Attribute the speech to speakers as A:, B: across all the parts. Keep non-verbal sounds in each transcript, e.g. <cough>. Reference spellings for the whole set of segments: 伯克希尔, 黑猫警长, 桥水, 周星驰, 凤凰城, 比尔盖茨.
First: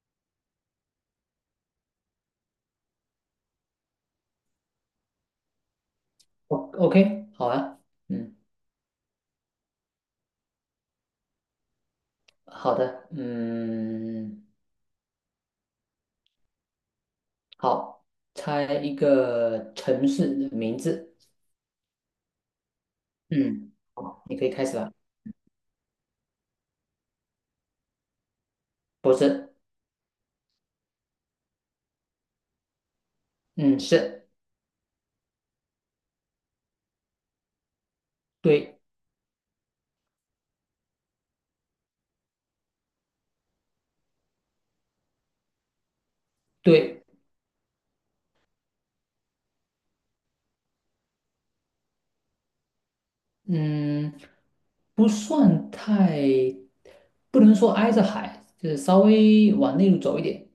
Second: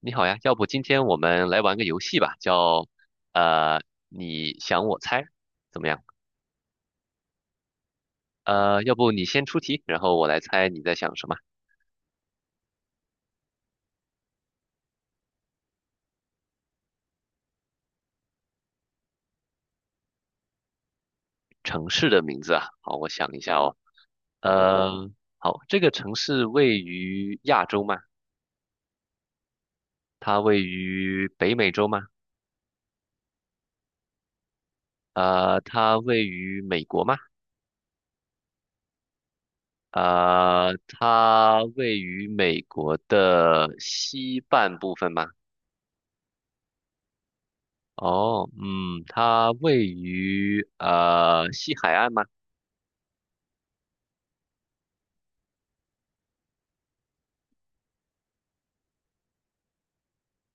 A: 你好呀，要不今天我们来玩个游戏吧，叫呃你想我猜，怎么样？
B: 哦 OK，好啊，嗯，
A: 要不你先出题，然后我来猜你在想什么
B: 好的，嗯，好，猜一个城市的名字，
A: 城市的名字啊？好，我想一下
B: 嗯，
A: 哦。
B: 好，你可以开始了。
A: 呃，好，这个城市位于亚洲吗？
B: 不是，
A: 它位于北美洲吗？
B: 嗯，是，
A: 它位于美国吗？
B: 对，
A: 它位于美国的西半部分吗？
B: 对，
A: 哦，嗯，它位于西海岸吗
B: 嗯，不算太，不能说挨着海，就是稍微往内陆走一点，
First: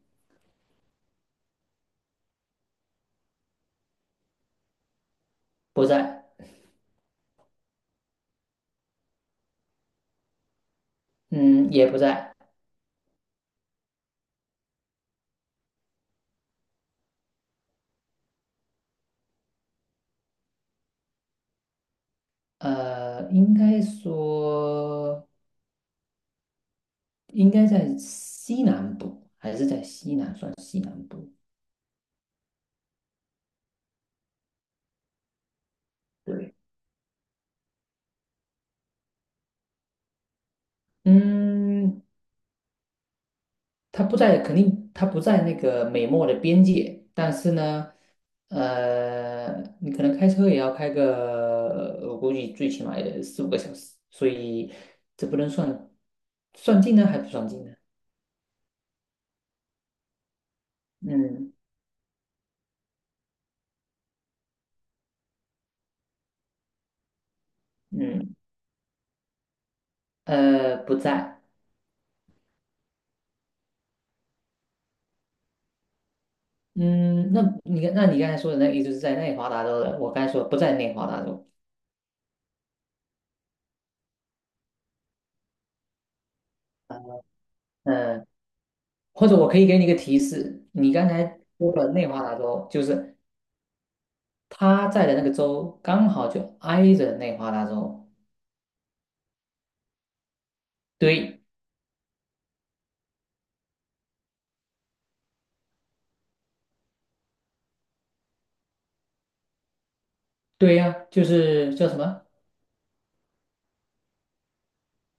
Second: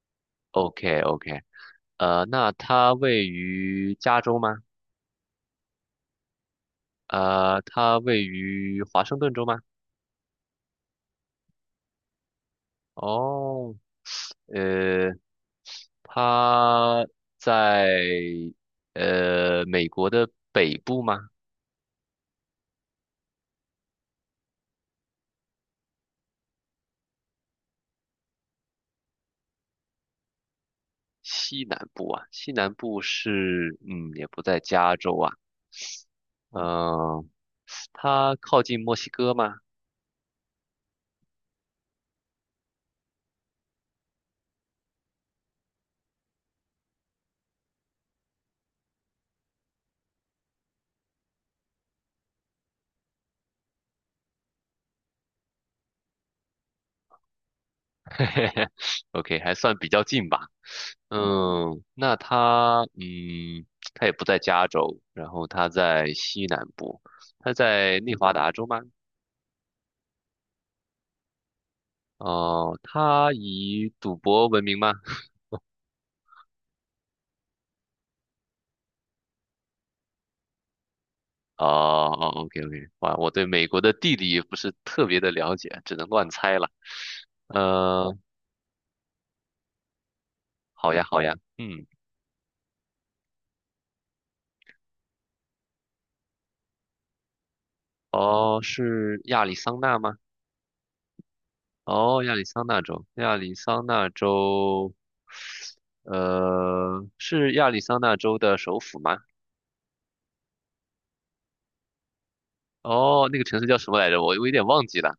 A: ？OK OK,那它位于加州吗？
B: 不在，
A: 它位于华盛顿州吗？
B: 嗯，也不在，
A: 哦，呃，它在美国的北部吗？
B: 应该说应该在西南部，还是在西南，算西南部。
A: 西南部啊，西南部是嗯也不在加州啊，
B: 对。
A: 嗯、它靠近墨西哥吗
B: 嗯，它不在，肯定它不在那个美墨的边界，但是呢，你可能开车也要开个，我估计最起码也四五个小时，所以这不能算近呢，还不算近呢。
A: <laughs>？OK，嘿嘿嘿，OK，还算比较近吧。
B: 嗯
A: 嗯，那他，嗯，他也不在加州，然后他在西南部，他在内华
B: 嗯，
A: 达州吗？
B: 不在。
A: 哦、他以赌博闻名吗？
B: 嗯，那你刚才说的那个意思是在内华达州的，我刚才说不在内华达州。
A: 哦哦，OK OK，哇，我对美国的地理不是特别的了解，只能乱猜了。呃，
B: 嗯，或者我可以给你一个提示，你
A: 好呀
B: 刚
A: 好呀，
B: 才说
A: 嗯，
B: 了内华达州，就是他在的那个州刚好就挨着内华达州。
A: 哦，是亚利桑那吗？
B: 对，
A: 哦，亚利桑那州，亚利桑那州，是亚利桑那州的首府吗？
B: 对呀、就是叫什么？
A: 哦，那个城市叫什么来着？我有点忘记了。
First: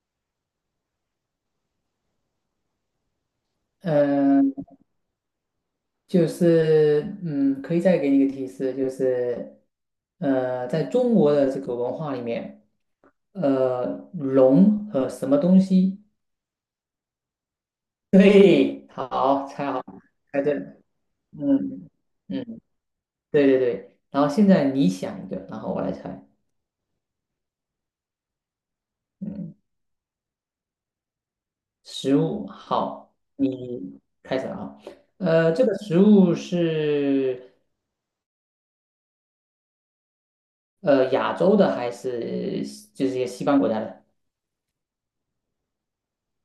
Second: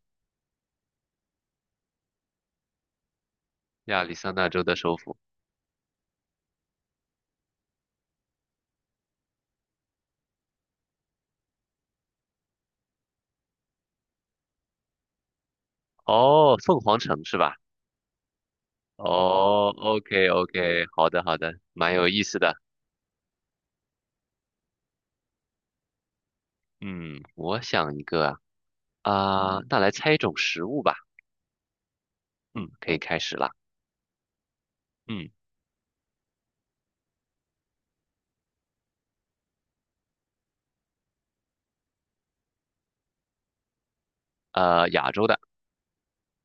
A: 亚利桑那州
B: 嗯、
A: 的首府。
B: 就是可以再给你一个提示，就是在中国的这个文化里面，呃，龙和什么东西？
A: 哦，凤凰城是吧？
B: 对，好，
A: 哦
B: 猜好，
A: ，OK
B: 猜对了。
A: OK，好的好的，
B: 嗯
A: 蛮有意思的。
B: 嗯，对对对。然后现在你想一个，然后我来猜。
A: 嗯，我想一个啊，
B: 嗯。
A: 啊，那来猜一种食物吧。
B: 食物
A: 嗯，可以
B: 好，
A: 开始了。
B: 你开始了啊。
A: 嗯，
B: 这个食物是亚洲的还是就是一些西方国家的？
A: 亚洲的，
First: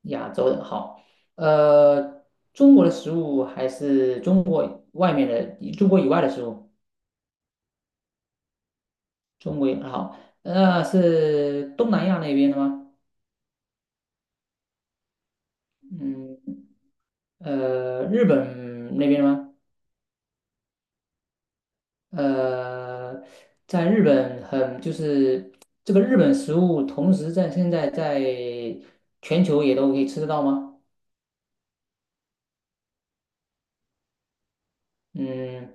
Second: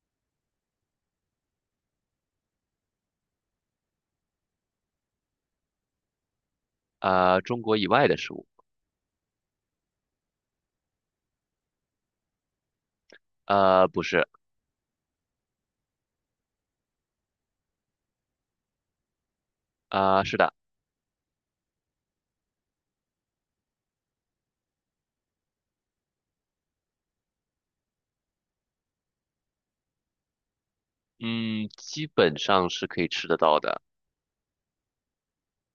B: 亚洲的好，呃，中国的食物还是中国以外的食物？
A: 中国以外的食物，
B: 中国以好，那、是东南亚那边的吗？
A: 不是，
B: 嗯，日本那边的吗？
A: 是的，
B: 呃，在日本很就是这个日本食物，同时在现在在全球也都可以吃得到吗？
A: 嗯，基本上是可以吃得到的。
B: 嗯，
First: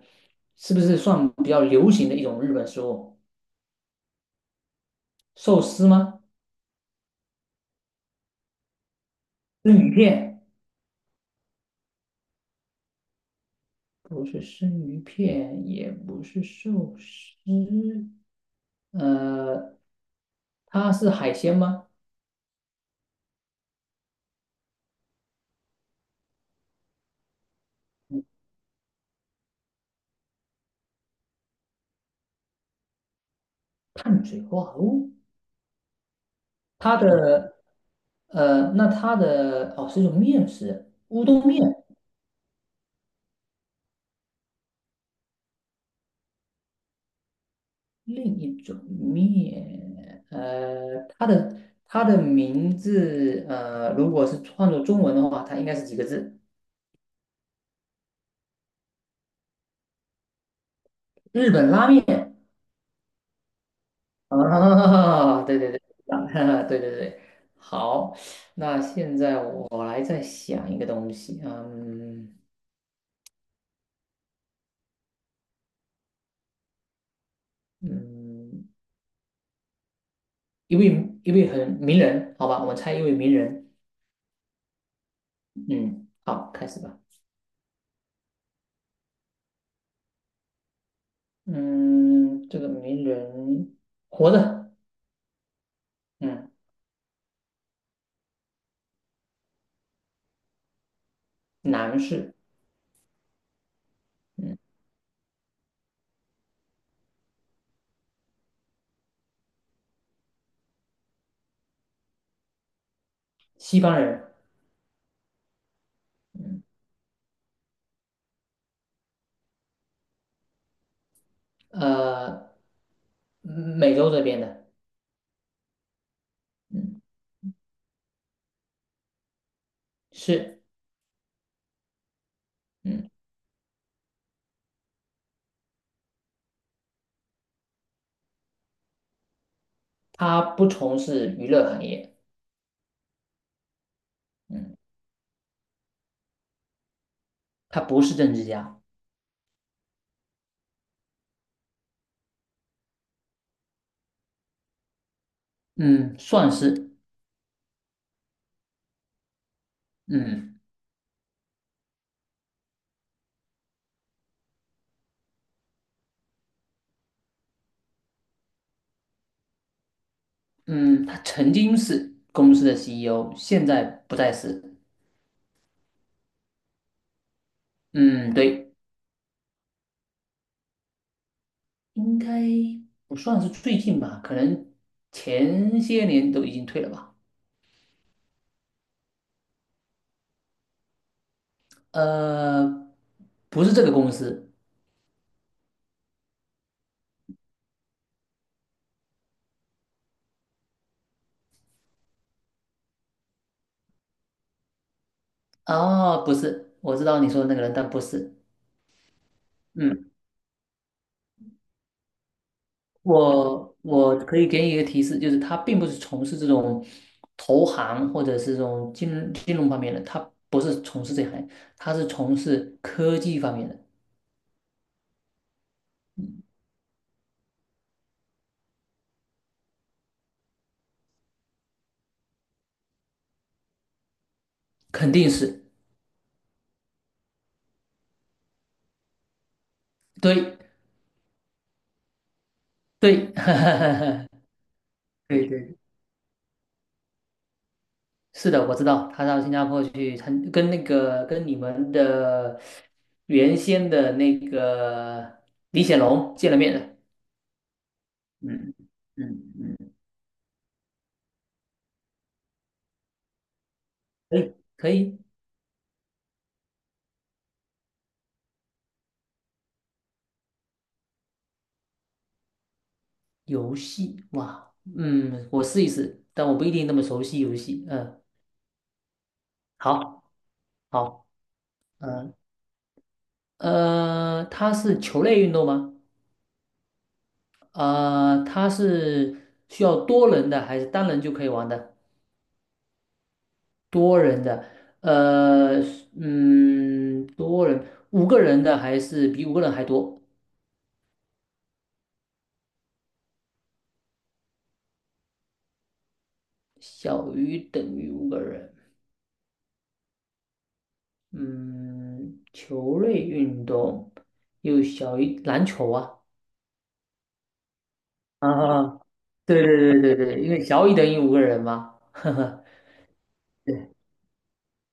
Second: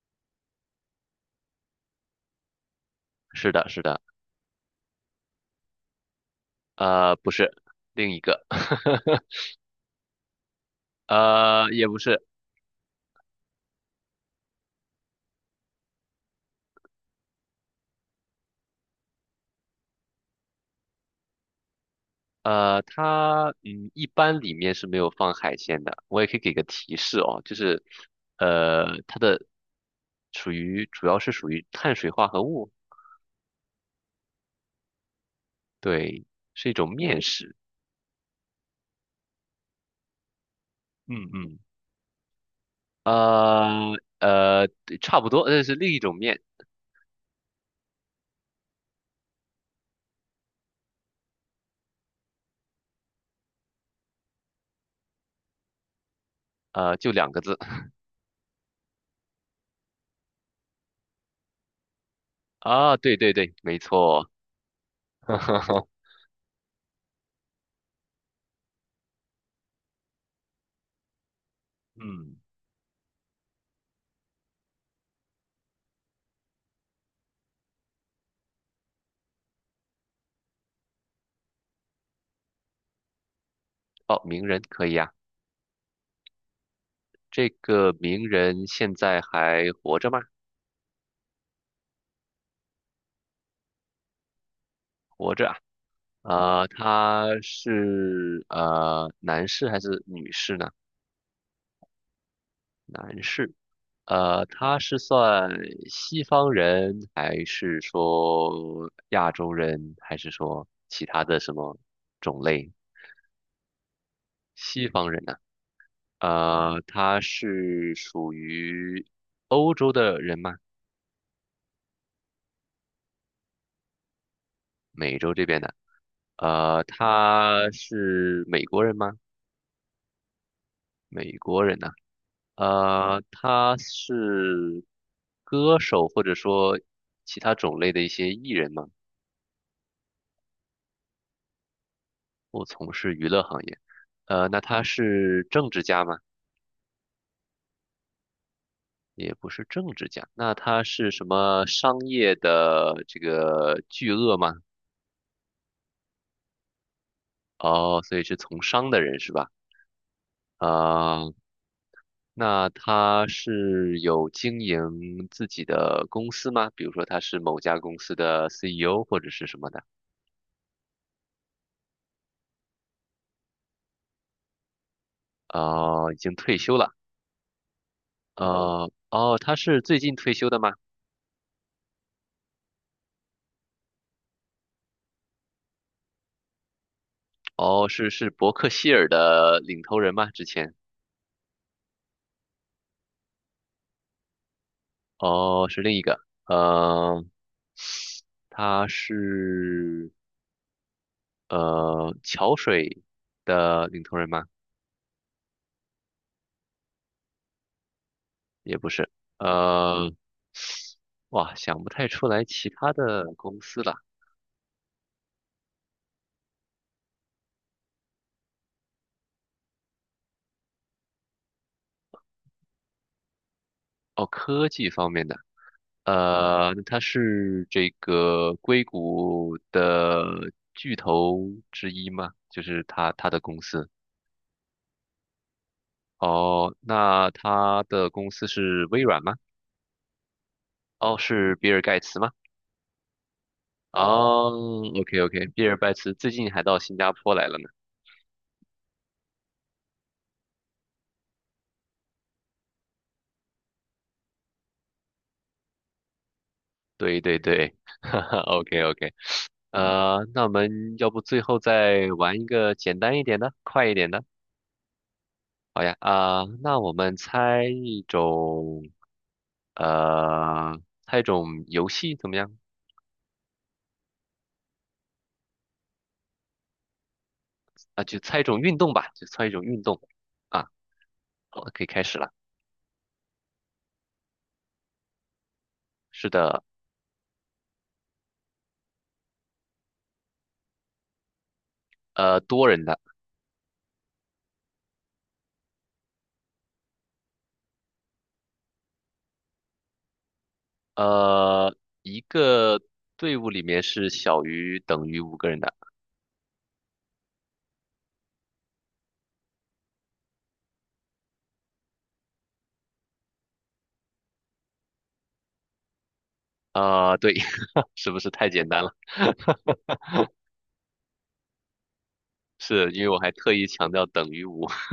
B: 是不是算比较流行的一种日本食物？
A: 是的，是的，
B: 寿司吗？
A: 不是，另一个，<laughs>
B: 生鱼片？
A: 也不是。
B: 不是生鱼片，也不是寿司，呃，它是海鲜吗？
A: 它嗯，一般里面是没有放海鲜的。我也可以给个提示哦，就是它的属于主要是属于碳水化合物，
B: 碳水化合物？
A: 对，是一种
B: 它
A: 面食。
B: 的呃，那它的哦，是一种面食，
A: 嗯
B: 乌冬
A: 嗯，
B: 面。
A: 呃对差不多，那是另一种面，
B: 另一种面，它的名字，如果是换作中文的话，它应该是几个字？
A: 呃，就两个字 <laughs>
B: 日本拉面
A: 啊，对对对，没错。
B: 啊，<laughs> 对对对，
A: <laughs>
B: 啊 <laughs> 对对对，好，那现在我来再想一个东西，
A: 嗯，
B: 嗯嗯，一位很名人，好吧，我们猜一位名人，
A: 哦，名人可以啊，
B: 嗯，好，开始吧，
A: 这个名人现在还活着吗？
B: 嗯，这个名人活着，
A: 活着
B: 嗯，
A: 啊。他是男士还是女士呢？
B: 男士。
A: 男士。
B: 嗯。
A: 他是算西方人，还是说亚洲人，还是说其他的什么种类？
B: 西方人，
A: 西方人呢、
B: 嗯，
A: 他是属于欧洲的人吗？
B: 呃，美洲这边的，
A: 美洲这边的。
B: 嗯，
A: 他是美国人吗？
B: 是，
A: 美国人呢、
B: 嗯，
A: 他是歌手或者说其他种类的一些艺人吗？
B: 他不从事娱乐行业，
A: 不从事娱乐行业。那
B: 嗯，
A: 他是政治家吗？
B: 他不是政治家，
A: 也不是政治家，那他是什么商业的这个巨鳄吗？
B: 嗯，算是，
A: 哦，所以是从商的人是吧？
B: 嗯
A: 啊，那他是有经营自己的公司吗？比如说他是某家公司的 CEO 或者是什么的？
B: 嗯，他曾经是公司的 CEO，现在不再是，
A: 哦，已经退休了。
B: 嗯，对，
A: 哦，他是最近退休的吗？
B: 应该不算是最近吧，可能前些年都已经退了吧，
A: 哦，是伯克希尔的领头人吗？之前，
B: 呃，不是这个公司，
A: 哦，是另一个，呃，他是桥水的领头人吗？
B: 哦，不是，我知道你说的那个人，但不是。
A: 也不是，
B: 嗯。
A: 呃，哇，想不太出来其他的公
B: 我
A: 司了。
B: 我可以给你一个提示，就是他并不是从事这种投行或者是这种金融方面的，他不是从事这行，他是从事科技方面的，
A: 哦，科技方面的，他是这个硅谷的巨头之一吗？就是他的公司。
B: 肯定是
A: 哦，那他的公司是微软吗？
B: 对
A: 哦，是比尔盖茨吗？
B: 对 <laughs>
A: 哦，OK OK，
B: 对
A: 比
B: 对，
A: 尔盖茨最近还到新加坡来了呢。
B: 是的，我知道他到新加坡去参，跟那个跟你们的原先的那个李显龙见了面的，
A: 对对对，<laughs> 哈哈
B: 嗯
A: ，OK OK，
B: 嗯嗯，
A: 那我们要不最后再玩一个简单一点的，快一点的？
B: 可以可以。
A: 好呀，啊、那我们猜一种，猜一种游戏怎么样？
B: 游戏，哇，嗯，我试一试，但我不一定那么熟悉游戏。
A: 啊，就
B: 嗯，
A: 猜一种运动吧，就猜一种运动。
B: 好，
A: 啊，
B: 好，
A: 好，可以开始了。
B: 嗯，它是球类运动吗？
A: 是的，
B: 它是需要多人的还是单人就可以玩的？
A: 多人的。
B: 多人的，呃，嗯，多人，五个人的还是比五个人还多？
A: 呃，一个队伍里面是小于等于五个人的。
B: 小于等于五个人。嗯，球类运动又小于篮球啊。
A: 啊、对，<laughs> 是不是太
B: 啊，
A: 简
B: 啊
A: 单了？
B: 啊对
A: <laughs>
B: 对对对对，因为小于等于五个人嘛，<laughs> 呵呵，
A: 是因为我还特意强调等于五。<laughs>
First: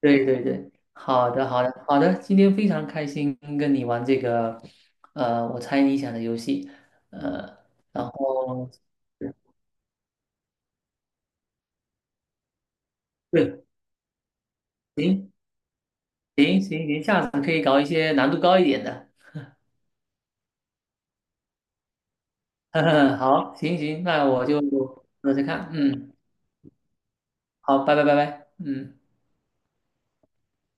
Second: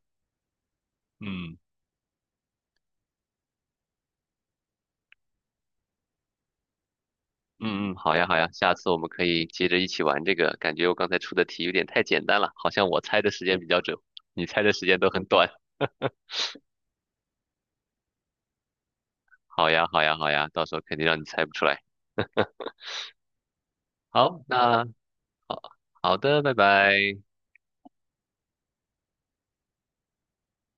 B: 对对对对，好的
A: 嗯
B: 好的好的，今天非常开心跟你玩这个，我猜你想的游戏，呃，
A: 嗯嗯，
B: 然
A: 好呀好呀，
B: 后
A: 下次我们可以接着一起玩这个。感觉我刚才出的题有点太简单了，好像我猜的时间
B: 对，
A: 比较准，你猜的时间都很
B: 行
A: 短。<laughs>
B: 行行行，下次可以搞一些难度高一点的，
A: 好呀好呀好呀，到时候肯定让你猜不出来。
B: <laughs> 呵呵，好，行行，那
A: 好，
B: 我就
A: 那
B: 试试
A: 好
B: 看，嗯，
A: 好的，拜拜。
B: 好，拜拜拜拜，嗯。